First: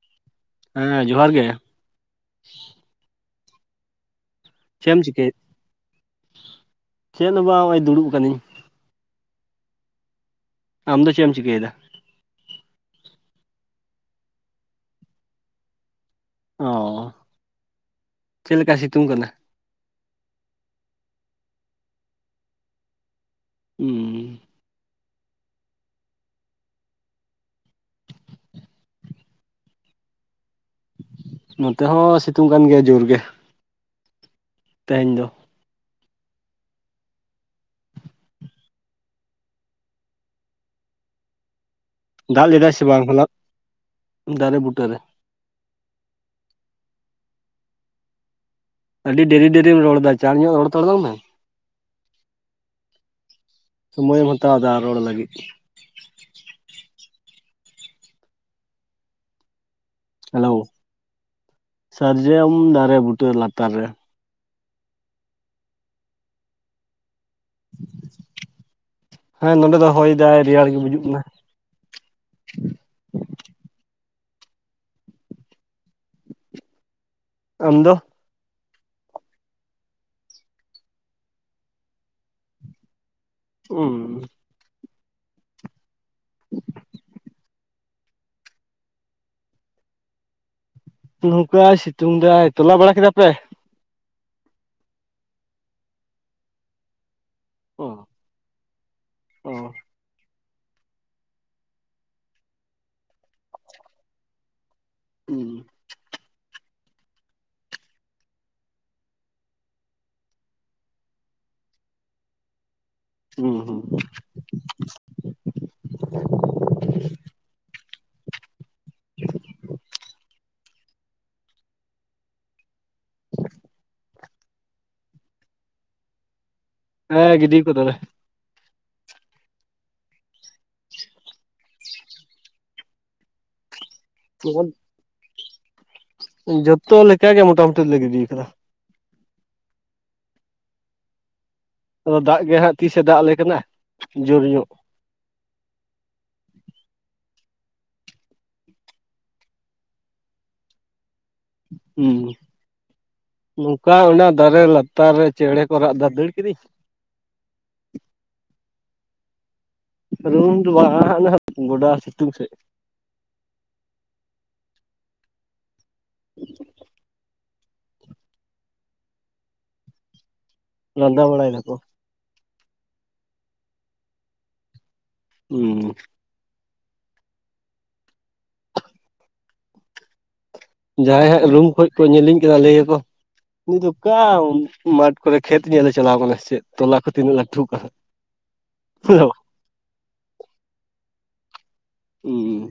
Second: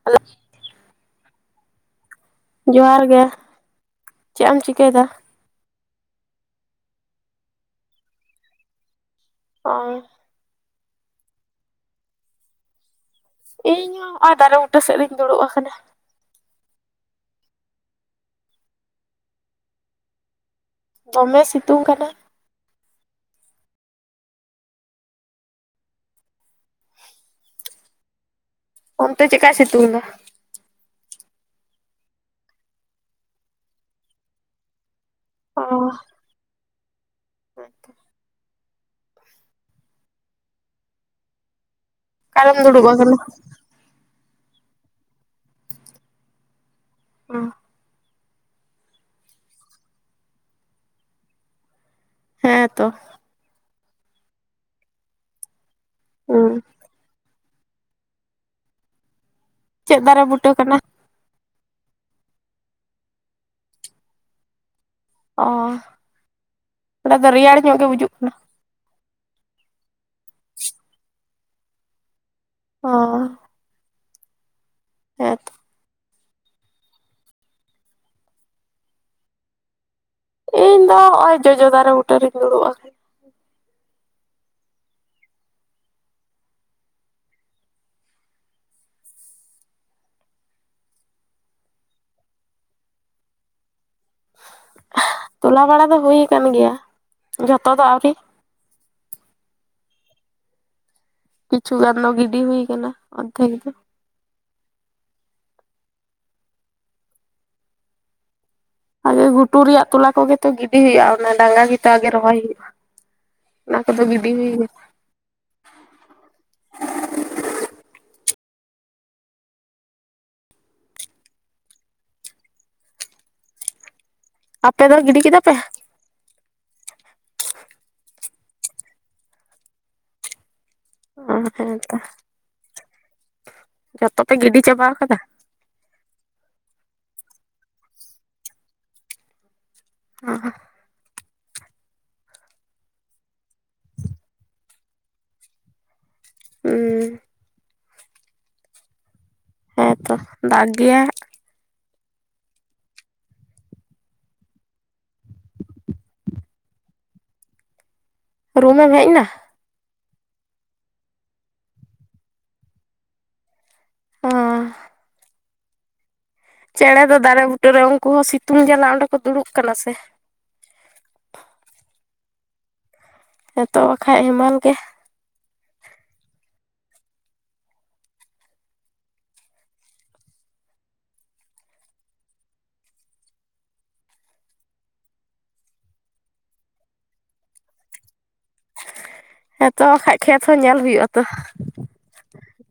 [unintelligible] ᱦᱮᱸ ᱡᱚᱦᱟᱨ ᱜᱮ᱾ ᱡᱚᱦᱟᱨ ᱜᱮ᱾ ᱪᱮᱫ ᱮᱢ ᱪᱮᱢ ᱪᱤᱠᱟᱹᱭᱮᱫᱟ? ᱪᱤᱠᱟᱹᱭᱮᱫ? ᱪᱮᱫ ᱦᱚᱸ ᱵᱟᱝ ᱱᱚᱜ-ᱚᱭ ᱫᱩᱲᱩᱵ ᱟᱠᱟᱱᱤᱧ᱾ ᱚ᱾ ᱟᱢ ᱫᱚ ᱪᱮᱫ ᱮᱢ ᱪᱤᱠᱟᱹᱭ ᱫᱟ? ᱤᱧ ᱦᱚᱸ ᱦᱚᱸᱜ-ᱚᱭ ᱫᱟᱨᱮ ᱵᱩᱴᱟᱹ ᱥᱮᱫ ᱨᱤᱧ ᱫᱩᱲᱩᱵ ᱟᱠᱟᱱᱟ᱾ ᱚᱻᱪᱮᱫ ᱞᱮᱠᱟ ᱥᱤᱛᱩᱝ ᱠᱟᱫᱟ? ᱫᱚᱢᱮ ᱥᱤᱛᱩᱝ ᱠᱟᱱᱟ᱾ ᱩᱸᱸ᱾ ᱚᱱᱛᱮ ᱪᱮᱠᱟᱭ ᱥᱮᱛᱩᱝ ᱫᱟ? ᱱᱚᱛᱮ ᱦᱚᱸ ᱥᱤᱛᱩᱝ ᱠᱟᱱ ᱜᱮᱭᱟ ᱡᱳᱨ ᱜᱮ ᱛᱮᱦᱮᱧ ᱫᱚ᱾ ᱚ ᱦᱮᱸ ᱛᱚ ᱫᱟᱜ ᱚᱠᱟᱨᱮᱢ ᱞᱮᱫᱟᱭ ᱥᱮ ᱫᱩᱲᱩᱵ ᱵᱟᱝ ᱟᱠᱟᱱᱟ? ᱦᱚᱞᱟ? ᱫᱟᱨᱮ ᱵᱩᱴᱟᱹ ᱨᱮ᱾ ᱚ᱾ ᱟᱹᱰᱤ ᱰᱮᱨᱤ ᱰᱮᱨᱤᱢ ᱨᱚᱲ ᱫᱟ, ᱪᱟᱲ ᱧᱚᱜ ᱨᱚᱲ ᱛᱟᱲᱟᱝ ᱢᱮ᱾ ᱦᱮᱸ ᱛᱚ᱾ ᱥᱚᱢᱚᱭᱮᱢ ᱦᱟᱛᱟᱣ ᱫᱟ ᱨᱚᱲ ᱞᱟᱹᱜᱤᱫ᱾ ᱦᱩᱸ᱾ ᱪᱮᱫ ᱫᱟᱨᱟ ᱵᱩᱴᱟᱹ ᱠᱟᱱᱟ? ᱥᱟᱨᱮᱡᱚᱢ ᱫᱟᱨᱮ ᱵᱩᱴᱟᱹ ᱞᱟᱛᱟᱨ ᱨᱮ᱾ ᱚ, ᱚᱰᱮ ᱫᱚ ᱨᱮᱭᱟᱲ ᱧᱚᱜ ᱜᱮ ᱵᱩᱡᱩᱜ ᱠᱟᱱᱟ? ᱦᱮᱸ ᱱᱚᱰᱮ ᱫᱚ ᱦᱚᱭ ᱫᱟᱭ ᱨᱮᱭᱟᱲ ᱜᱮ ᱵᱩᱡᱩᱜ ᱠᱟᱱᱟ᱾ ᱚ᱾ ᱦᱮᱸ ᱛᱚ᱾ ᱟᱢ ᱫᱚ? ᱤᱧ ᱫᱚ ᱱᱚᱜ-ᱚᱭ ᱡᱚᱡᱚ ᱫᱟᱨᱮ ᱵᱩᱴᱟᱹ ᱨᱤᱧ ᱫᱩᱲᱩᱵᱼᱟᱠᱟᱱ᱾ ᱩᱸ᱾ ᱱᱚᱝᱠᱟᱭ ᱥᱤᱛᱩᱝ ᱫᱟᱭ, ᱛᱚᱞᱟ ᱵᱟᱲᱟ ᱠᱮᱫᱟ ᱯᱮ? ᱛᱚᱞᱟ ᱵᱟᱲᱟ ᱫᱚ ᱦᱩᱭ ᱟᱠᱟᱱ ᱜᱮᱭᱟ, ᱡᱷᱚᱛᱚ ᱫᱚ ᱚ ᱟᱹᱣᱨᱤ᱾ ᱚ ᱠᱤᱪᱷᱩ ᱜᱟᱱ ᱫᱚ ᱜᱤᱰᱤ ᱦᱩᱭ ᱟᱠᱟᱱᱟ ᱚᱫᱷᱮᱠ ᱫᱚ᱾ ᱦᱩᱸ᱾ ᱟᱜᱮ ᱜᱷᱩᱴᱩ ᱨᱮᱭᱟᱜ ᱛᱚᱞᱟ ᱠᱚᱜᱮ ᱛᱚ ᱜᱤᱰᱤ ᱦᱩᱭᱩᱜᱼᱟ᱾ ᱚᱱᱟ ᱰᱟᱸᱜᱟ ᱜᱮᱛᱚ ᱟᱜᱮ ᱨᱚᱦᱚᱭ ᱦᱩᱭᱩᱜᱼᱟ᱾ ᱦᱩᱸ ᱚᱱᱟ ᱦᱩᱸ ᱠᱚᱫᱚ ᱵᱤᱰᱤ ᱦᱩᱭᱠᱟᱱᱟ ᱾ ᱟᱯᱮ ᱫᱚ ᱜᱤᱰᱤ ᱠᱮᱫᱟ ᱯᱮ? ᱦᱮᱸ ᱜᱤᱰᱤᱣ ᱠᱟᱫᱟᱞᱮ ᱚ ᱦᱮᱸᱛᱚ ᱡᱚᱛᱚ ᱯᱮ ᱜᱤᱰᱤ ᱱᱚᱜᱼᱚᱭ ᱪᱟᱵᱟ ᱠᱟᱫᱟ᱾ ᱡᱚᱛᱚ ᱞᱮᱠᱟᱜ ᱜᱮ ᱢᱚᱴᱟᱢᱩᱴᱤ ᱞᱮ ᱜᱤᱰᱤ ᱠᱟᱫᱟ᱾ ᱚ ᱦᱚ ᱟᱫᱚ ᱫᱟᱜᱽ ᱜᱮ ᱦᱟᱜ ᱛᱤᱥᱮ ᱫᱟᱜᱽ ᱟᱞᱮ ᱠᱟᱱᱟ ᱡᱩᱨᱧᱚᱜ᱾ ᱦᱩᱸ ᱦᱮᱸ ᱛᱚ ᱫᱟᱜᱽ ᱜᱮᱭᱟ ᱦᱟ ᱦᱩᱸ ᱱᱚᱝᱠᱟ ᱚᱱᱟ ᱫᱟᱨᱮ ᱞᱟᱛᱟᱨ ᱨᱮ ᱪᱮᱬᱮ ᱠᱚ ᱨᱟᱜ ᱫᱟᱹᱲ ᱠᱤᱫᱤᱧ᱾ ᱨᱩᱢᱮᱢ ᱦᱮᱡ ᱱᱟ᱾ ᱨᱩᱢ ᱫᱚ ᱵᱟᱝ ᱦᱟᱱᱮ ᱜᱚᱰᱟ ᱥᱤᱛᱩᱝ ᱥᱮᱫ [unintelligible] ᱪᱮᱬᱮ ᱫᱚ ᱫᱟᱨᱮ ᱵᱩᱴᱟᱹᱨᱮ ᱩᱱᱠᱩ ᱦᱚᱸ ᱥᱤᱛᱩᱝ ᱡᱟᱞᱟ ᱚᱸᱰᱮ ᱠᱚ ᱫᱩᱲᱩᱵ ᱠᱟᱱᱟ ᱥᱮ᱾ ᱞᱟᱸᱫᱟ ᱵᱟᱲᱟ ᱭᱮᱫᱟᱠᱚ᱾ ᱦᱮᱛᱚ ᱵᱟᱠᱷᱟᱡ ᱦᱮᱢᱟᱞ ᱜᱮ᱾ ᱦᱩᱸ ᱡᱟᱦᱟᱸᱭ ᱦᱟᱸᱜ ᱨᱩᱢ ᱠᱷᱚᱡ ᱠᱚ ᱧᱮᱞᱤᱧ ᱠᱟᱱᱟ ᱞᱟᱹᱭᱟᱠᱚ ᱩᱱᱤ ᱫᱚ ᱫᱚᱠᱟ ᱢᱟᱴᱷ ᱠᱚᱨᱮ ᱠᱷᱮᱛ ᱧᱮᱞᱮ ᱪᱟᱞᱟᱣ ᱠᱟᱱᱟ ᱥᱮ ᱪᱮᱫ ᱛᱚᱞᱟ ᱠᱚ ᱛᱤᱱᱟᱹᱜ ᱞᱟᱹᱴᱩᱜ ᱠᱟᱱ [inaudible] ᱦᱮᱞᱳ ᱦᱮᱸᱛᱚ ᱵᱟᱠᱷᱟᱡ ᱠᱷᱮᱛ ᱦᱚᱸ ᱧᱮᱞ ᱦᱩᱭᱩᱜ ᱟ ᱛᱚ᱾ ᱩ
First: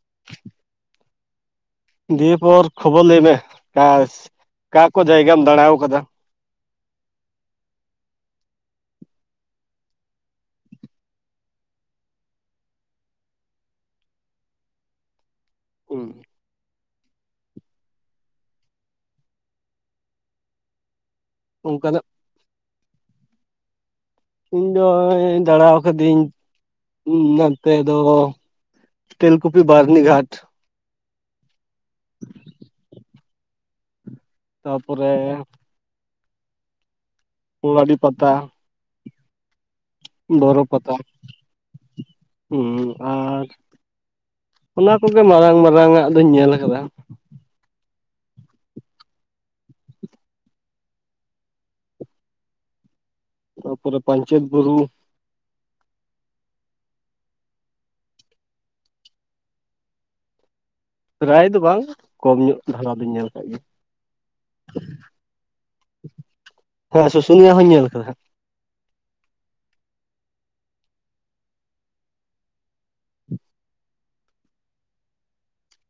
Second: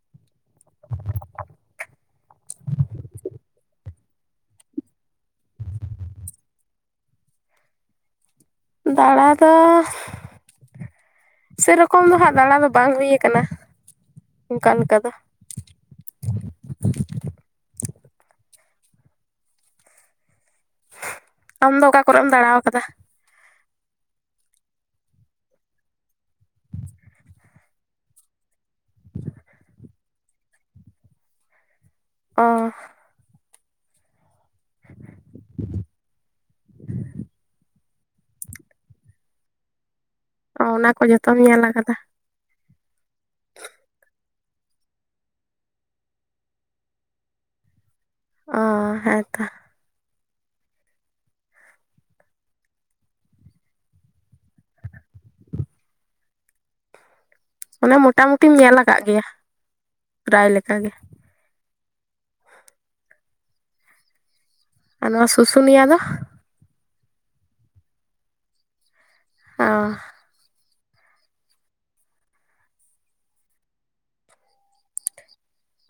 [inaudible] ᱫᱤᱭᱟ ᱯᱚᱨ ᱠᱷᱚᱵᱚᱨ ᱞᱟᱹᱭ ᱢᱮ ᱟᱠᱟᱥ ᱚᱠᱟ ᱠᱚ ᱡᱟᱭᱜᱟᱢ ᱫᱟᱬᱟᱣ ᱠᱟᱫᱟ? ᱫᱟᱬᱟ ᱫᱚ ᱥᱮᱨᱚᱠᱚᱢ ᱫᱚ ᱦᱟᱸᱜ ᱫᱟᱬᱟ ᱫᱚ ᱵᱟᱝ ᱦᱩᱭᱩᱭᱟᱠᱟᱱᱟ ᱚᱱᱠᱟᱞᱮᱠᱟ ᱫᱚ ᱦᱩᱸ [inaudible] ᱟᱢᱫᱚ ᱚᱠᱟ ᱚᱱᱠᱟᱱᱟᱜ ᱠᱚᱨᱮᱢ ᱫᱟᱬᱟᱣ ᱠᱟᱫᱟ? ᱤᱧ ᱫᱚᱧ ᱫᱟᱬᱟᱣ ᱠᱟᱹᱫᱟᱹᱧ ᱱᱚᱛᱮ ᱫᱚ ᱛᱮᱞᱠᱩᱯᱤ ᱵᱟᱨᱱᱤ ᱜᱷᱟᱴ ᱚ ᱛᱟᱯᱚᱨᱮ ᱯᱚᱲᱟᱹᱰᱤ ᱯᱟᱛᱟ ᱚ ᱚᱱᱟ ᱠᱚ ᱡᱚᱛᱚᱢ ᱧᱮᱞ ᱟᱠᱟᱫᱟ ᱦᱩ ᱟᱨ ᱚᱱᱟ ᱠᱚᱜᱮ ᱢᱟᱨᱟᱝ ᱢᱟᱨᱟᱝ ᱟᱜ ᱫᱚᱧ ᱧᱮᱞ ᱟᱠᱟᱫᱟ ᱚ ᱦᱮᱸᱛᱚ ᱛᱟ ᱯᱚᱨᱮ ᱯᱟᱹᱧᱪᱮᱛ ᱵᱩᱨᱩ ᱚᱱᱮ ᱢᱚᱴᱟ ᱢᱩᱴᱤᱢ ᱧᱮᱞ ᱟᱠᱟᱫ ᱜᱮᱭᱟ ᱯᱮᱨᱟᱭ ᱞᱮᱠᱟ ᱜᱮ ᱯᱮᱨᱟᱭ ᱫᱚ ᱵᱟᱝ ᱠᱚᱢ ᱧᱚᱜ ᱫᱷᱟᱨᱟ ᱫᱚᱧ ᱧᱮᱞ ᱟᱠᱟᱜ ᱜᱮᱭᱟ ᱟᱨ ᱱᱚᱣᱟ ᱥᱩᱥᱩᱱᱤᱭᱟᱹ ᱫᱚ ᱦᱮᱸ ᱥᱩᱥᱩᱱᱤᱭᱟᱹ ᱦᱚᱸᱧ ᱧᱮᱞ ᱟᱠᱟᱫᱟ ᱚ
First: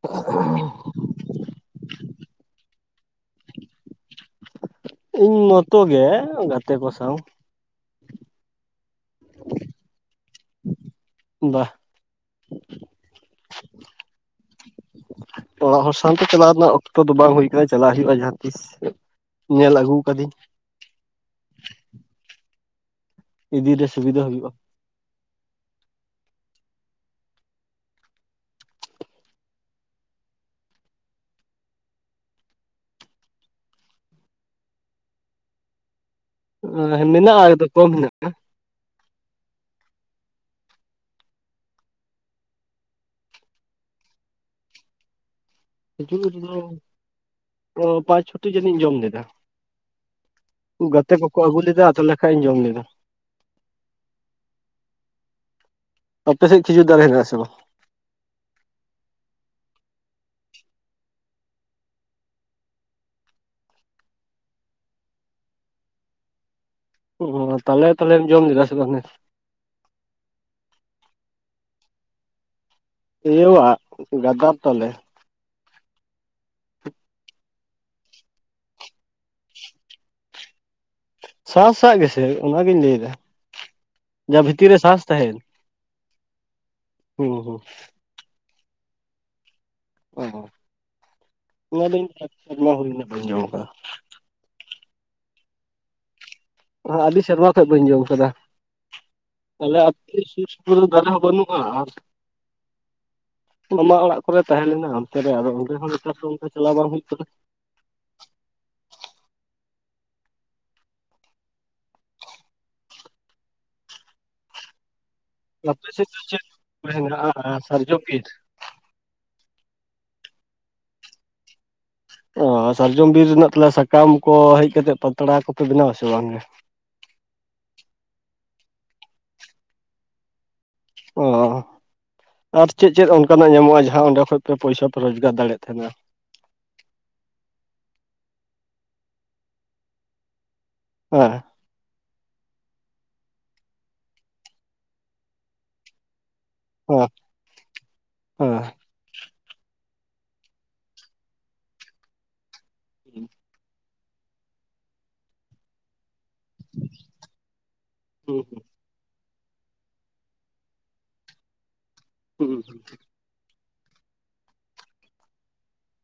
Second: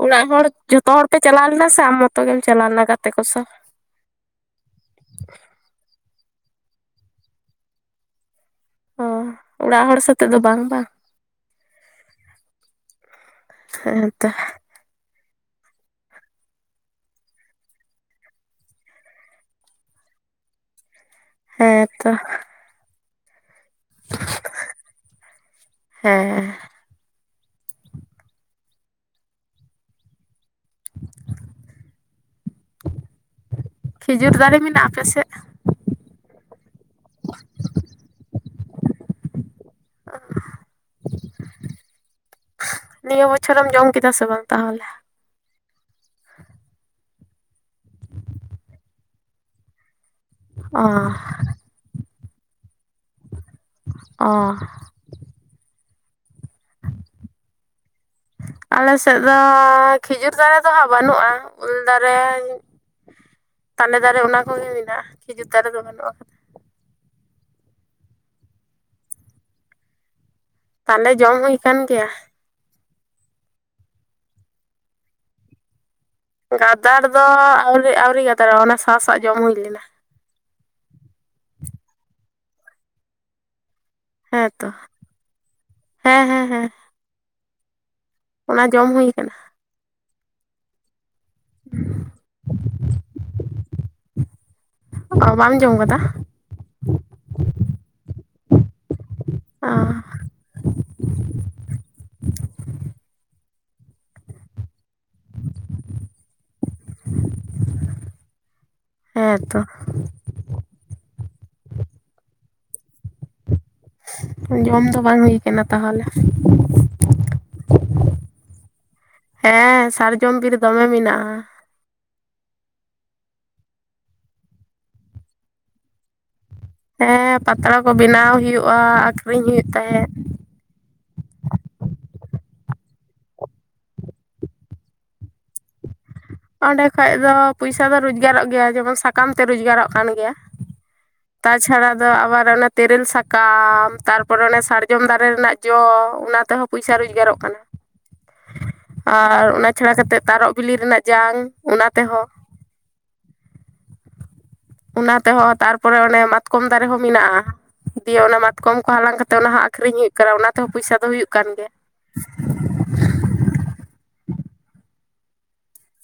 ᱚᱲᱟᱜ ᱦᱚᱲ ᱡᱚᱛᱚ ᱦᱚᱲ ᱯᱮ ᱪᱟᱞᱟᱣ ᱞᱮᱱᱟ ᱥᱮ ᱟᱢ ᱢᱚᱛᱚ ᱜᱮᱢ ᱪᱟᱞᱟᱣ ᱞᱮᱱᱟ ᱜᱟᱛᱮ ᱠᱚ ᱥᱟᱶ ᱤᱧ ᱢᱚᱛᱚ ᱜᱮ ᱜᱟᱛᱮ ᱠᱚ ᱥᱟᱶ ᱚ ᱚᱲᱟᱜ ᱦᱚᱲ ᱥᱟᱛᱮᱜ ᱫᱚ ᱵᱟᱝ ᱵᱟᱝ ᱵᱟᱦ ᱦᱮᱸᱛᱚ ᱚᱲᱟᱜ ᱦᱚᱲ ᱥᱟᱶᱛᱮ ᱪᱟᱞᱟᱣ ᱨᱮᱱᱟᱜ ᱚᱠᱛᱚ ᱫᱚ ᱵᱟᱝ ᱦᱩᱭ ᱠᱟᱱᱟ ᱪᱟᱞᱟᱜ ᱦᱩᱭᱩᱜᱼᱟ ᱡᱟᱦᱟᱸ ᱛᱤᱥ ᱧᱮᱞ ᱟᱹᱜᱩ ᱠᱟᱫᱤᱧ ᱦᱮᱸ ᱛᱚ ᱤᱫᱤ ᱨᱮ ᱥᱩᱵᱤᱫᱷᱟ ᱦᱩᱭᱩᱜᱼᱟ ᱦᱮᱸ [inaudible] ᱠᱷᱤᱡᱩᱨ ᱫᱟᱨᱮ ᱢᱮᱱᱟᱜᱼᱟ ᱟᱯᱮᱥᱮᱜ ᱢᱮᱱᱟᱜᱼᱟ ᱮᱠᱫᱚᱢ ᱠᱚᱢ ᱦᱮᱱᱟᱜᱼᱟ ᱱᱤᱭᱟᱹ ᱵᱚᱪᱷᱚᱨᱮᱢ ᱡᱚᱢ ᱠᱮᱫᱟ ᱥᱮ ᱵᱟᱝ ᱛᱟᱦᱚᱞᱮ ᱦᱤᱡᱩᱜ ᱨᱮᱫᱚ ᱯᱚ ᱯᱟᱸᱪ ᱪᱷᱚᱴᱤ ᱡᱟᱹᱱᱤᱡ ᱤᱧ ᱡᱚᱢ ᱞᱮᱫᱟ ᱚ ᱜᱟᱛᱮ ᱠᱚᱠᱚ ᱟᱹᱜᱩ ᱞᱮᱫᱟ ᱛᱟᱦᱚᱞᱮ ᱠᱷᱟᱡ ᱤᱧ ᱡᱚᱢ ᱞᱮᱫᱟ ᱚ ᱟᱯᱮ ᱥᱮᱜ ᱠᱷᱤᱡᱩᱨ ᱫᱟᱨᱮ ᱦᱮᱱᱟᱜᱼᱟ ᱥᱮ ᱵᱟᱝ ᱟᱞᱮ ᱥᱮᱫ ᱫᱚ ᱠᱷᱤᱡᱩᱨ ᱫᱟᱨᱮ ᱫᱚ ᱦᱟᱸᱜ ᱵᱟᱹᱱᱩᱜᱼᱟ ᱩᱞ ᱫᱟᱨᱮ ᱛᱟᱱᱮ ᱫᱟᱨᱮ ᱚᱱᱟ ᱠᱚᱜᱮ ᱢᱮᱱᱟᱜᱼᱟ ᱠᱷᱤᱡᱩᱨ ᱫᱟᱨᱮ ᱫᱚ ᱵᱟᱹᱱᱩᱜᱼᱟ ᱚ ᱛᱟᱦᱚᱞᱮ ᱛᱟᱞᱮᱢ ᱡᱚᱢ ᱞᱮᱫᱟ ᱥᱮ ᱵᱟᱝᱟ ᱛᱟᱞᱮ ᱡᱚᱢ ᱦᱩᱭ ᱠᱟᱱ ᱜᱮᱭᱟ ᱤᱭᱟᱹᱣᱟᱜ ᱜᱟᱫᱟᱨ ᱛᱟᱞᱮ ᱜᱟᱫᱟᱲ ᱫᱚ ᱟᱹᱣᱨᱤ ᱟᱹᱣᱨᱤ ᱜᱟᱫᱟᱨᱚᱜᱼᱟ ᱚᱱᱟ ᱥᱟᱸᱥᱟᱜ ᱡᱚᱢ ᱦᱩᱭ ᱞᱮᱱᱟ ᱥᱟ ᱥᱟᱜ ᱜᱮᱥᱮ ᱚᱱᱟᱜᱤᱧ ᱞᱮᱭᱫᱟ ᱦᱮᱸ ᱛᱚ ᱦᱮᱸ ᱦᱮᱸ ᱦᱮᱸ ᱦᱩᱸ ᱦᱩᱸ ᱚᱱᱟ ᱡᱚᱢ ᱦᱩᱭ ᱠᱟᱱᱟ ᱚ ᱚᱱᱟᱫᱩᱧ ᱟᱹᱰᱤ ᱥᱮᱨᱢᱟ ᱦᱩᱭᱱᱟ ᱵᱟᱹᱧ ᱡᱚᱢ ᱟᱠᱟᱫᱟ ᱚ ᱵᱟᱢ ᱡᱚᱢ ᱟᱠᱟᱫᱟ ᱟ ᱟᱹᱰᱤ ᱥᱮᱨᱢᱟ ᱠᱷᱚᱡ ᱵᱟᱹᱧ ᱡᱚᱢ ᱟᱠᱟᱫᱟ ᱾ ᱛᱟᱦᱞᱮ ᱚ ᱟᱹᱛᱩ ᱥᱩᱨ ᱥᱩᱯᱩᱨ ᱨᱮ ᱫᱟᱨᱮ ᱦᱚᱸ ᱵᱟᱹᱱᱩᱜᱼᱟ ᱟᱨ ᱢᱟᱢᱟ ᱚᱲᱟᱜ ᱠᱚᱨᱮ ᱛᱟᱦᱮᱸ ᱞᱮᱱᱟ ᱚᱱᱛᱮ ᱨᱮ ᱟᱫᱚ ᱚᱸᱰᱮ ᱦᱚᱸ ᱱᱮᱛᱟᱨ ᱫᱚ ᱚᱱᱠᱟ ᱪᱟᱞᱟᱣ ᱵᱟᱝ ᱦᱩᱭᱩᱜ ᱠᱟᱱᱟ᱾ ᱦᱮᱸ ᱛᱚ ᱾ ᱡᱚᱢ ᱫᱚ ᱵᱟᱝ ᱦᱩᱭ ᱠᱟᱱᱟ ᱟᱯᱮ ᱛᱟᱦᱚᱞᱮ ᱥᱮᱫ ᱫᱚ ᱪᱮᱫ ᱵᱤᱨ ᱢᱮᱱᱟᱜᱼᱟ ᱚᱱᱟ ᱥᱟᱨᱡᱚᱢ ᱵᱤᱨ ᱾ ᱦᱮᱸ ᱥᱟᱨᱡᱚᱢ ᱵᱤᱨ ᱫᱚᱢᱮ ᱢᱮᱱᱟᱜᱼᱟ ᱾ ᱚ ᱥᱟᱨᱡᱚᱢ ᱵᱤᱨ ᱨᱮᱱᱟᱜ ᱛᱟᱦᱚᱞᱮ ᱥᱟᱠᱟᱢ ᱠᱚ ᱦᱮᱡᱽ ᱠᱟᱛᱮᱜ ᱯᱟᱛᱲᱟ ᱠᱚᱯᱮ ᱵᱮᱱᱟᱣ ᱟᱥᱮ ᱵᱟᱝᱜᱮ? ᱦᱮᱸ ᱯᱟᱛᱲᱟ ᱠᱚ ᱵᱮᱱᱟᱣ ᱦᱩᱭᱩᱜᱼᱟ ᱟᱠᱷᱨᱤᱧ ᱦᱩᱭᱩᱜ ᱛᱟᱦᱮᱸᱫ ᱚ ᱟᱨ ᱪᱮᱫ ᱪᱮᱫ ᱚᱱᱠᱟᱱᱟᱜ ᱧᱟᱢᱚᱜᱼᱟ ᱡᱟᱦᱟᱸ ᱚᱸᱰᱮ ᱠᱷᱚᱡᱽ ᱯᱮ ᱯᱚᱭᱥᱟ ᱯᱮ ᱨᱚᱡᱽᱜᱟᱨ ᱫᱟᱲᱮᱭᱟᱜ ᱛᱟᱦᱮᱱᱟ᱾ ᱚᱸᱰᱮ ᱠᱷᱚᱡᱽ ᱫᱚ ᱯᱚᱭᱥᱟ ᱫᱚ ᱨᱚᱡᱽᱜᱟᱨᱚᱜ ᱜᱮᱭᱟ ᱡᱮᱢᱚᱱ ᱥᱟᱠᱟᱢ ᱛᱮ ᱨᱚᱡᱽᱜᱟᱨᱚᱜ ᱠᱟᱱ ᱜᱮᱭᱟ᱾ ᱦᱮᱸ ᱛᱟᱪᱷᱟᱲᱟ ᱫᱚ ᱟᱵᱟᱨ ᱚᱱᱮ ᱛᱮᱨᱮᱞ ᱥᱟᱠᱟᱢ ᱛᱟᱨᱯᱚᱨ ᱚᱱᱮ ᱥᱟᱨᱡᱚᱢ ᱫᱟᱨᱮ ᱨᱮᱱᱟᱜ ᱡᱚ ᱚᱱᱟ ᱛᱮᱦᱚᱸ ᱯᱚᱭᱥᱟ ᱦᱮᱸ ᱨᱚᱡᱽᱜᱟᱨᱚᱜ ᱠᱟᱱᱟ᱾ ᱦᱮᱸ ᱟᱨ ᱚᱱᱟ ᱪᱷᱟᱲᱟ ᱠᱟᱛᱮᱫ ᱛᱟᱨᱚᱵᱽ ᱵᱤᱞᱤ ᱨᱮᱱᱟᱜ ᱡᱟᱝ ᱚᱱᱟ ᱛᱮᱦᱚᱸ [unintelligible] ᱚᱱᱟ ᱛᱮᱦᱚᱸ ᱛᱟᱨᱯᱚᱨᱮ ᱚᱱᱮ ᱢᱟᱛᱠᱚᱢ ᱫᱟᱨᱮ ᱦᱚᱸ ᱢᱮᱱᱟᱜᱼᱟ ᱫᱤᱭᱮ ᱚᱱᱟ ᱢᱟᱛᱠᱚᱢ ᱠᱚ ᱦᱟᱞᱟᱝ ᱠᱟᱛᱮᱜ ᱚᱱᱟ ᱦᱚᱸ ᱟᱠᱷᱨᱤᱧ ᱦᱩᱭᱩᱜ ᱠᱟᱱᱟ ᱚᱱᱟ ᱛᱮᱦᱚᱸ ᱯᱚᱭᱥᱟ ᱫᱚ ᱦᱩᱭᱩᱜ ᱠᱟᱱ ᱜᱮᱭᱟ᱾ ᱦᱩᱸ ᱦᱩᱸ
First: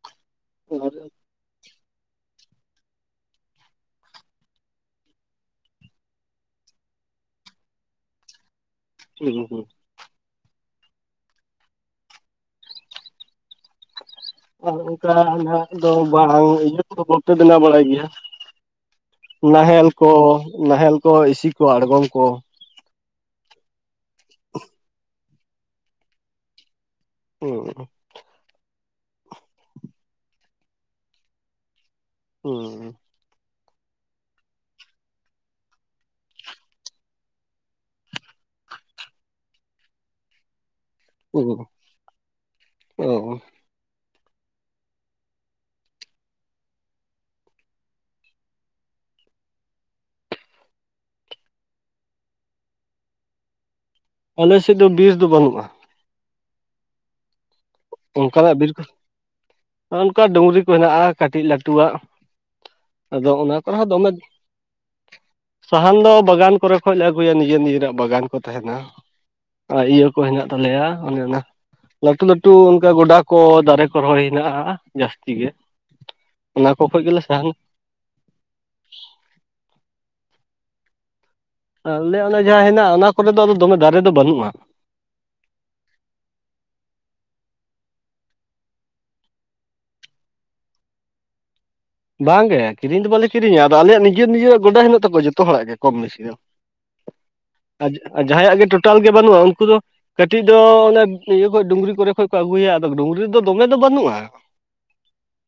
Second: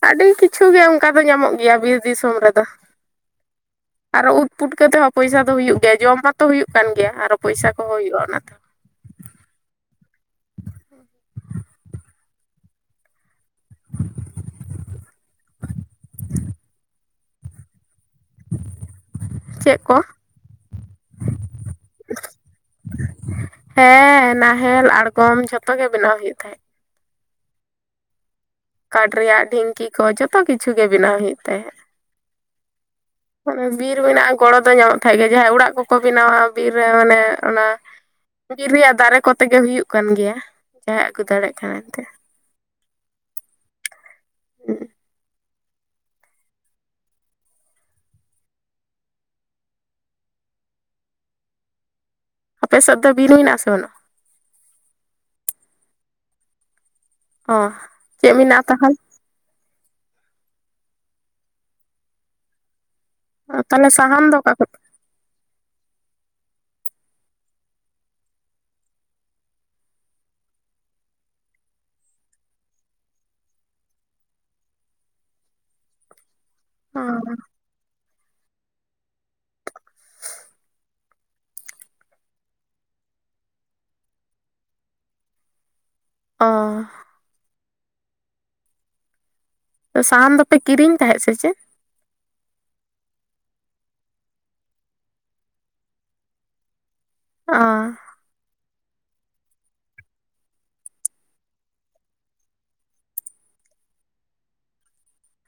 ᱟᱹᱰᱤ ᱠᱤᱪᱷᱩ ᱜᱮ ᱚᱝᱠᱟ ᱫᱚ ᱧᱟᱢᱚᱜ ᱜᱮᱭᱟ ᱵᱤᱨ ᱫᱤᱥᱚᱢ ᱨᱮᱫᱚ᱾ ᱟᱨᱚ ᱩᱫ ᱯᱩᱴᱠᱟᱹ ᱛᱮ ᱦᱚᱸ ᱯᱚᱭᱥᱟ ᱫᱚ ᱦᱩᱭᱩᱜ ᱜᱮᱭᱟ ᱡᱚᱢ ᱦᱚᱛᱚ ᱦᱩᱭᱩᱜ ᱠᱟᱱ ᱜᱮᱭᱟ ᱟᱨᱚ ᱯᱚᱭᱥᱟ ᱠᱚᱦᱚᱸ ᱦᱩᱭᱩᱜᱼᱟ ᱚᱱᱟ ᱛᱮᱦᱚᱸ᱾ ᱦᱩᱸ ᱦᱩᱸ ᱟᱨ ᱚᱝᱠᱟᱱᱟᱜ ᱫᱚ ᱵᱟᱝ ᱤᱭᱟᱹ ᱠᱚᱫᱚ ᱵᱟᱯᱮ ᱵᱮᱱᱟᱣ ᱵᱟᱲᱟᱭ ᱜᱮᱭᱟ᱾ ᱱᱟᱦᱮᱞ ᱠᱚ ᱱᱟᱦᱮᱞ ᱠᱚ ᱤᱥᱤ ᱠᱚ ᱟᱬᱜᱚᱢ ᱠᱚ ᱦᱮᱸ ᱱᱟᱦᱮᱞ ᱟᱬᱜᱚᱢ ᱡᱷᱚᱛᱚ ᱜᱮ ᱵᱮᱱᱟᱣ ᱦᱩᱭᱩᱜ ᱛᱟᱦᱮᱸᱫ᱾ ᱦᱩᱸ ᱠᱟᱴ ᱨᱮᱭᱟᱜ ᱰᱷᱤᱝᱠᱤ ᱠᱚ ᱡᱚᱛᱚ ᱠᱤᱪᱷᱩ ᱜᱮ ᱵᱮᱱᱟᱣ ᱦᱩᱭᱩᱜ ᱛᱟᱦᱮᱸᱫ᱾ ᱦᱩᱸ ᱵᱤᱨ ᱢᱮᱱᱟᱜᱼᱟ ᱜᱚᱲᱚ ᱫᱚ ᱧᱟᱢᱚᱜ ᱛᱟᱦᱮᱸᱫ ᱜᱮᱭᱟ ᱡᱟᱦᱟᱸᱭ ᱚᱲᱟᱜ ᱠᱚᱠᱚ ᱵᱮᱱᱟᱣᱟ ᱵᱤᱨ ᱨᱮ ᱢᱟᱱᱮ ᱚᱱᱟ ᱵᱤᱨ ᱨᱮᱭᱟᱜ ᱫᱟᱨᱮ ᱠᱚᱛᱮ ᱜᱮ ᱦᱩᱭᱩᱜ ᱠᱟᱱ ᱜᱮᱭᱟ ᱡᱟᱦᱟᱸᱭ ᱟᱹᱜᱩ ᱫᱟᱲᱮᱜ ᱦᱩᱸ ᱠᱷᱟᱱᱮ ᱮᱱᱛᱮ᱾ ᱚ ᱦᱩᱸ ᱟᱯᱮ ᱥᱮᱫ ᱫᱚ ᱵᱤᱨ ᱢᱮᱱᱟᱜᱼᱟ ᱥᱮ ᱵᱟᱹᱱᱩᱜᱼᱟ? ᱟᱞᱮ ᱥᱮᱫᱽ ᱫᱚ ᱵᱤᱨ ᱫᱚ ᱵᱟᱹᱱᱩᱜᱼᱟ᱾ ᱚ ᱪᱮᱫ ᱚᱱᱠᱟᱱᱟᱜ ᱢᱮᱱᱟᱜᱼᱟ ᱵᱤᱨ ᱠᱚ, ᱛᱟᱦᱚᱞᱮ ᱚᱱᱠᱟ ᱰᱩᱝᱨᱤ ᱠᱚ ᱦᱮᱱᱟᱜᱼᱟ ᱠᱟᱹᱴᱤᱡᱽ ᱞᱟᱹᱴᱩ ᱣᱟᱜ᱾ ᱟᱫᱚ ᱚᱱᱟ ᱠᱚᱨᱮ ᱦᱚᱸ ᱛᱟᱦᱚᱞᱮ ᱫᱚᱢᱮ ᱥᱟᱦᱟᱱ ᱫᱚ ᱚᱠᱟ ᱠᱷᱚᱡ ᱥᱟᱦᱟᱱ ᱫᱚ ᱵᱟᱜᱟᱱ ᱠᱚᱨᱮ ᱠᱷᱚᱡ ᱞᱮ ᱟᱹᱜᱩᱭᱟ ᱱᱤᱡᱮᱨ ᱱᱤᱡᱮᱨᱟᱜ ᱵᱟᱜᱟᱱ ᱠᱚ ᱛᱟᱦᱮᱸᱱᱟ᱾ ᱟᱭ ᱤᱭᱟᱹ ᱠᱚ ᱦᱮᱱᱟᱜ ᱛᱟᱞᱮᱭᱟ ᱚᱱᱮ ᱚᱱᱟ ᱞᱟᱹᱴᱩ ᱞᱟᱹᱴ ᱴᱩ ᱚᱱᱠᱟ ᱜᱚᱰᱟ ᱠᱚ ᱫᱟᱨᱮ ᱠᱚ ᱨᱚᱦᱚᱭ ᱦᱮᱱᱟᱜᱼᱟ ᱡᱟᱹᱥᱛᱤ ᱜᱮ᱾ ᱚᱱᱟ ᱠᱚ ᱚ ᱠᱷᱚᱡ ᱜᱮᱞᱮ ᱥᱟᱦᱟᱱᱟ᱾ ᱟᱞᱮ ᱚᱱᱮ ᱡᱟᱦᱟᱸ ᱦᱮᱱᱟᱜ ᱚᱱᱟ ᱠᱚᱨᱮ ᱫᱚ ᱟᱫᱚ ᱫᱚᱢᱮ ᱫᱟᱨᱮ ᱫᱚ ᱵᱟᱹᱱᱩᱜᱼᱟ᱾ ᱚ ᱥᱟᱦᱟᱱ ᱫᱚᱯᱮ ᱠᱤᱨᱤᱧ ᱛᱟᱦᱮᱸᱫ ᱥᱮ ᱪᱮᱫ? ᱵᱟᱝ ᱜᱮ ᱠᱤᱨᱤᱧ ᱫᱚ ᱵᱟᱞᱮ ᱠᱤᱨᱤᱧᱟ ᱟᱫᱚ ᱟᱞᱮᱭᱟᱜ ᱱᱤᱡᱮᱨ ᱱᱤᱡᱮᱨᱟᱜ ᱜᱚᱰᱟ ᱦᱮᱱᱟᱜ ᱛᱟᱠᱚᱣᱟ ᱡᱚᱛᱚ ᱦᱚᱲᱟᱜ ᱜᱮ ᱠᱚᱢ ᱵᱮᱥᱤ ᱫᱚ᱾ ᱚ ᱟᱨ ᱡᱟᱦᱟᱸᱭᱟᱜ ᱜᱮ ᱴᱳᱴᱟᱞ ᱜᱮ ᱵᱟᱹᱱᱩᱜᱼᱟ ᱩᱱᱠᱩ ᱫᱚ ᱠᱟᱹᱴᱤᱡᱽ ᱫᱚ ᱚᱱᱮ ᱤᱭᱟᱹ ᱠᱷᱚᱡ ᱰᱩᱝᱨᱤ ᱠᱚᱨᱮ ᱠᱷᱚᱱ ᱠᱚ ᱟᱹᱜᱩᱭᱟ ᱟᱫᱚ ᱰᱩᱝᱨᱤ ᱨᱮᱫᱚ ᱫᱚᱢᱮ ᱫᱚ ᱵᱟᱹᱱᱩᱜᱼᱟ᱾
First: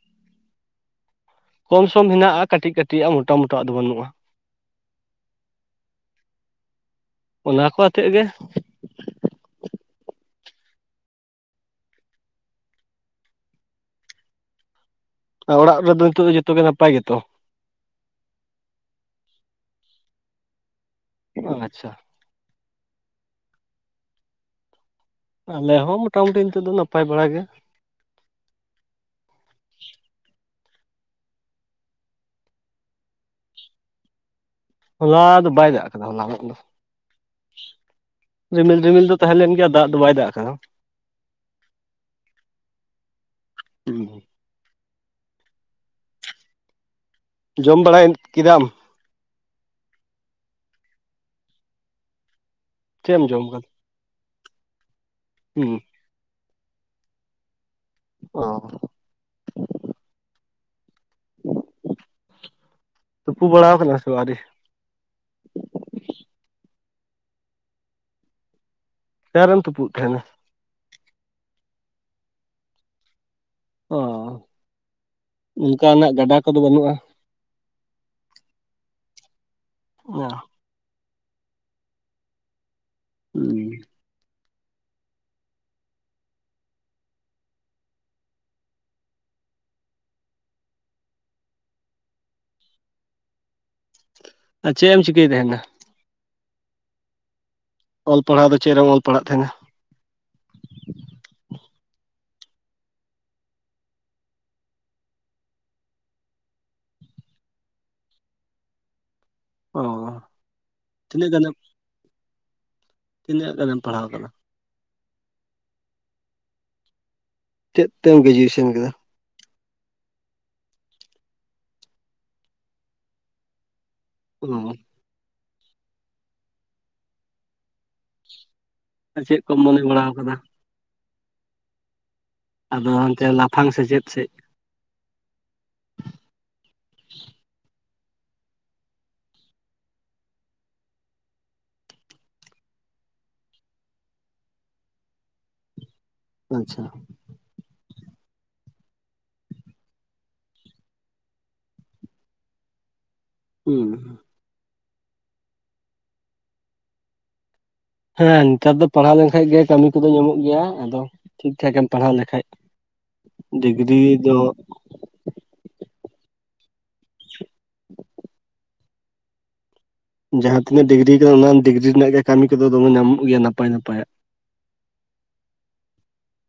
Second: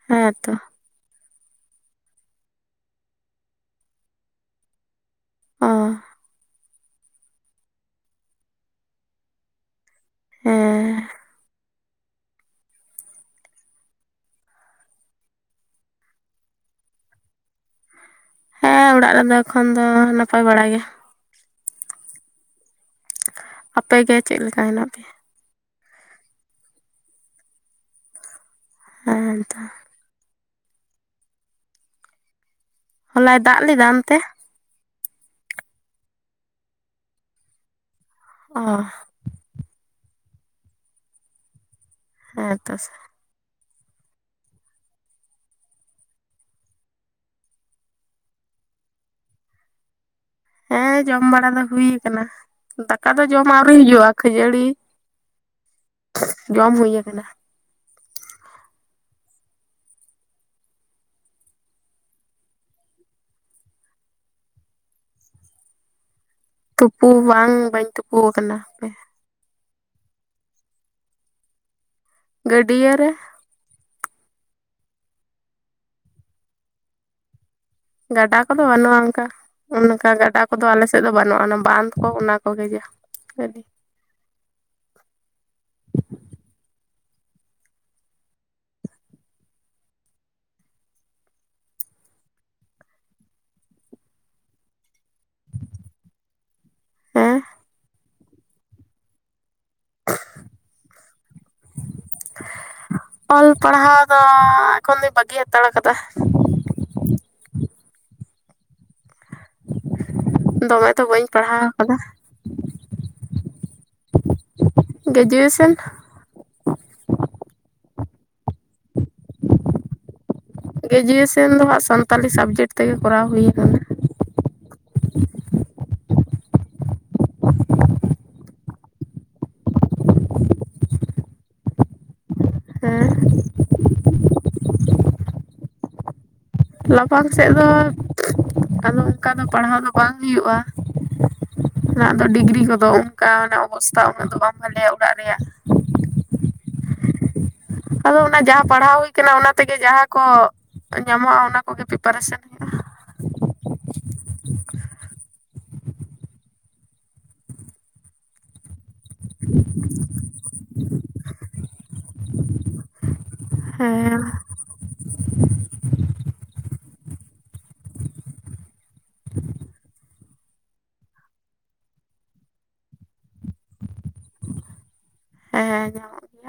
ᱦᱮᱸ ᱛᱚ᱾ ᱠᱚᱢ ᱥᱚᱢ ᱦᱮᱱᱟᱜᱼᱟ ᱠᱟᱹᱴᱤᱡᱽ ᱠᱟᱹᱴᱤᱡᱽ ᱟᱜ ᱢᱚᱴᱟ ᱢᱚᱴᱟᱦᱟᱜ ᱫᱚ ᱵᱟᱹᱱᱩᱜᱼᱟ᱾ ᱚ ᱚᱱᱟ ᱠᱚ ᱟᱛᱮᱫ ᱜᱮ᱾ ᱦᱮᱸ ᱟᱨ ᱚᱲᱟᱜ ᱨᱮᱫᱚ ᱱᱤᱛᱚᱜ ᱫᱚ ᱡᱚᱛᱚ ᱜᱮ ᱱᱟᱯᱟᱭ ᱜᱮᱛᱚ? ᱦᱮᱸ ᱚᱲᱟᱜ ᱨᱮᱱᱫᱚ ᱮᱠᱷᱚᱱ ᱫᱚ ᱱᱟᱯᱟᱭ ᱵᱟᱲᱟ ᱜᱮ᱾ ᱟᱪᱪᱷᱟ ᱟᱯᱮ ᱜᱮ ᱪᱮᱫ ᱞᱮᱠᱟ ᱦᱮᱱᱟᱜ ᱯᱮᱭᱟ? ᱟᱞᱮ ᱦᱚᱸ ᱢᱚᱴᱟᱢᱩᱴᱤ ᱱᱤᱛᱚᱜ ᱫᱚ ᱱᱟᱯᱟᱭ ᱵᱟᱲᱟ ᱜᱮ᱾ ᱦᱮᱸ ᱛᱚ ᱦᱚᱞᱟᱭ ᱫᱟᱜ ᱞᱮᱫᱟ ᱚᱱᱛᱮ? ᱦᱚᱞᱟ ᱫᱚ ᱵᱟᱭ ᱫᱟᱜ ᱠᱟᱫᱟ ᱦᱚᱞᱟᱱᱚᱜ ᱫᱚ ᱚ ᱨᱤᱢᱤᱞ ᱨᱤᱢᱤᱞ ᱫᱚ ᱛᱟᱦᱮᱸ ᱞᱮᱱ ᱜᱮᱭᱟ, ᱫᱟᱜ ᱫᱚ ᱵᱟᱭ ᱫᱟᱜ ᱠᱟᱫᱟ᱾ ᱦᱮᱸ ᱛᱚ ᱦᱩᱸ ᱡᱚᱢ ᱵᱟᱲᱟᱭᱮᱱ ᱠᱤᱫᱟᱢ? ᱦᱮᱸ ᱡᱚᱢ ᱵᱟᱲᱟ ᱫᱚ ᱦᱩᱭ ᱠᱟᱱᱟ, ᱫᱟᱠᱟ ᱪᱮᱫ ᱫᱚ ᱮᱢ ᱡᱚᱢ ᱟᱠᱟᱫᱟ ᱟᱹᱣᱨᱤ ᱦᱩᱭᱩᱜᱼᱟ ᱠᱷᱟᱹᱡᱟᱹᱲᱤ ᱦᱩᱸ ᱡᱚᱢ ᱦᱩᱭ ᱟᱠᱟᱱᱟ᱾ ᱚ ᱛᱩᱯᱩ ᱵᱟᱲᱟᱣ ᱠᱟᱱᱟ ᱥᱮ ᱟᱹᱣᱨᱤ? ᱛᱩᱯᱩ ᱵᱟᱝ ᱵᱟᱹᱧ ᱛᱩᱯᱩᱣ ᱠᱟᱱᱟ, ᱦᱟᱯᱮ ᱚᱠᱟ ᱨᱮᱢ ᱛᱩᱯᱩᱫ ᱛᱟᱦᱮᱸᱱᱟ? ᱜᱟᱹᱰᱭᱟᱹ ᱨᱮ᱾ ᱚ, ᱩᱝᱠᱟᱱᱟᱜ ᱜᱟᱰᱟ ᱠᱚᱫᱚ ᱵᱟᱹᱱᱩᱜᱼᱟ? ᱜᱟᱰᱟ ᱠᱚᱫᱚ ᱵᱟᱹᱱᱩᱜᱼᱟ ᱩᱝᱠᱟ ᱚᱱᱠᱟ ᱜᱟᱰᱟᱠ ᱠᱚᱫᱚ ᱟᱞᱮ ᱥᱮᱫ ᱫᱚ ᱵᱟᱹᱱᱩᱜᱼᱟ, ᱚᱱᱟ ᱵᱟᱱᱫᱷ ᱠᱚ ᱚᱱᱟ ᱠᱚᱜᱮ ᱡᱟ ᱠᱷᱟᱹᱞᱤ᱾ ᱟᱨ ᱪᱮᱜ ᱮᱢ ᱪᱤᱠᱟᱹᱭ ᱛᱮᱦᱮᱱᱟ? ᱦᱮᱸ ᱚᱞ ᱯᱟᱲᱦᱟᱣ ᱫᱚ ᱪᱮᱫ ᱨᱮᱢ ᱚᱞ ᱯᱟᱲᱦᱟᱜ ᱛᱟᱦᱮᱱᱟ? [inaudible] ᱚᱞ ᱯᱟᱲᱦᱟᱣ ᱫᱚ ᱮᱠᱷᱚᱱ ᱫᱚ ᱵᱟᱹᱜᱤ ᱦᱟᱛᱟᱲ ᱠᱟᱫᱟ᱾ ᱚ ᱫᱚᱢᱮ ᱫᱚ ᱵᱟᱹᱧ ᱛᱤᱱᱟᱹᱜ ᱜᱟᱱᱮᱢ ᱯᱟᱲᱦᱟᱣ ᱠᱟᱫᱟ᱾ ᱛᱤᱱᱟᱹᱜ ᱜᱟᱱᱮᱢ ᱯᱟᱲᱦᱟᱣ ᱠᱟᱫᱟ? ᱜᱮᱡᱩᱭᱮᱥᱮᱱ ᱪᱮᱫ ᱛᱮᱢ ᱜᱮᱡᱩᱭᱮᱥᱮᱱ ᱠᱮᱫᱟ? ᱜᱮᱡᱩᱭᱮᱥᱚᱱ ᱫᱚ ᱦᱟᱸᱜ ᱥᱟᱱᱛᱟᱞᱤ ᱥᱟᱵᱽᱡᱮᱠᱴ ᱛᱮᱜᱮ ᱠᱚᱨᱟᱣ ᱦᱩᱭ ᱠᱟᱱᱟ᱾ ᱚ ᱟᱨ ᱪᱮᱫ ᱠᱚᱢ ᱢᱚᱱᱮ ᱵᱟᱲᱟᱣ ᱠᱟᱫᱟ? ᱟᱫᱚ ᱦᱮᱸ ᱦᱚᱱᱛᱮ ᱞᱟᱯᱷᱟᱝ ᱥᱮᱪᱮᱫ ᱥᱮᱫ? ᱞᱟᱯᱷᱟᱝ ᱥᱮᱫ ᱫᱚ ᱟᱫᱚ ᱚᱝᱠᱟ ᱫᱚ ᱯᱟᱲᱦᱟᱣ ᱫᱚ ᱵᱟᱝ ᱦᱩᱭᱩᱜᱼᱟ᱾ ᱩᱱᱟᱹᱜ ᱫᱚ ᱰᱤᱜᱽᱨᱤ ᱠᱚᱫᱚ ᱚᱝᱠᱟᱱᱟᱜ ᱚᱵᱚᱥᱛᱷᱟ ᱩᱱᱟᱹᱜ ᱫᱚ ᱵᱟᱝ ᱵᱷᱟᱞᱮᱭᱟ ᱚᱲᱟᱜ ᱨᱮᱭᱟᱜ᱾ ᱟᱪᱪᱷᱟ ᱟᱫᱚ ᱚᱱᱟ ᱡᱟᱦᱟᱸ ᱯᱟᱲᱦᱟᱣ ᱦᱩᱭ ᱠᱟᱱᱟ ᱚᱱᱟ ᱛᱮᱜᱮ ᱡᱟᱦᱟᱸ ᱠᱚ ᱧᱟᱢᱚᱜᱼᱟ ᱚᱱᱟ ᱠᱚᱜᱮ ᱯᱤᱯᱟᱨᱮᱥᱟᱱ ᱩᱸ ᱦᱮᱸ ᱱᱮᱛᱟᱨ ᱫᱚ ᱯᱟᱲᱦᱟᱣ ᱞᱮᱱᱠᱷᱟᱡ ᱜᱮ ᱠᱟᱹᱢᱤ ᱠᱚᱫᱚ ᱧᱟᱢᱚᱜ ᱜᱮᱭᱟ, ᱟᱫᱚ ᱴᱷᱤᱠ ᱴᱷᱟᱠᱮᱢ ᱯᱟᱲᱦᱟᱣ ᱞᱮᱠᱷᱟᱡ᱾ ᱰᱤᱜᱽᱨᱤ ᱦᱮᱸ ᱫᱚ ᱡᱟᱦᱟᱸ ᱛᱤᱱᱟᱹᱜ ᱰᱤᱜᱽᱨᱤ ᱠᱟᱫᱟᱢ ᱚᱱᱟ ᱰᱤᱜᱽᱨᱤ ᱨᱮᱱᱟᱜ ᱜᱮ ᱠᱟᱹᱢᱤ ᱠᱚᱫᱚ ᱫᱚᱢᱮ ᱧᱟᱢᱚᱜ ᱜᱮᱭᱟ ᱱᱟᱯᱟᱭ ᱱᱟᱯᱟᱭᱟᱜ᱾ ᱦᱮᱸ ᱧᱟᱢᱚᱜ ᱜᱮᱭᱟ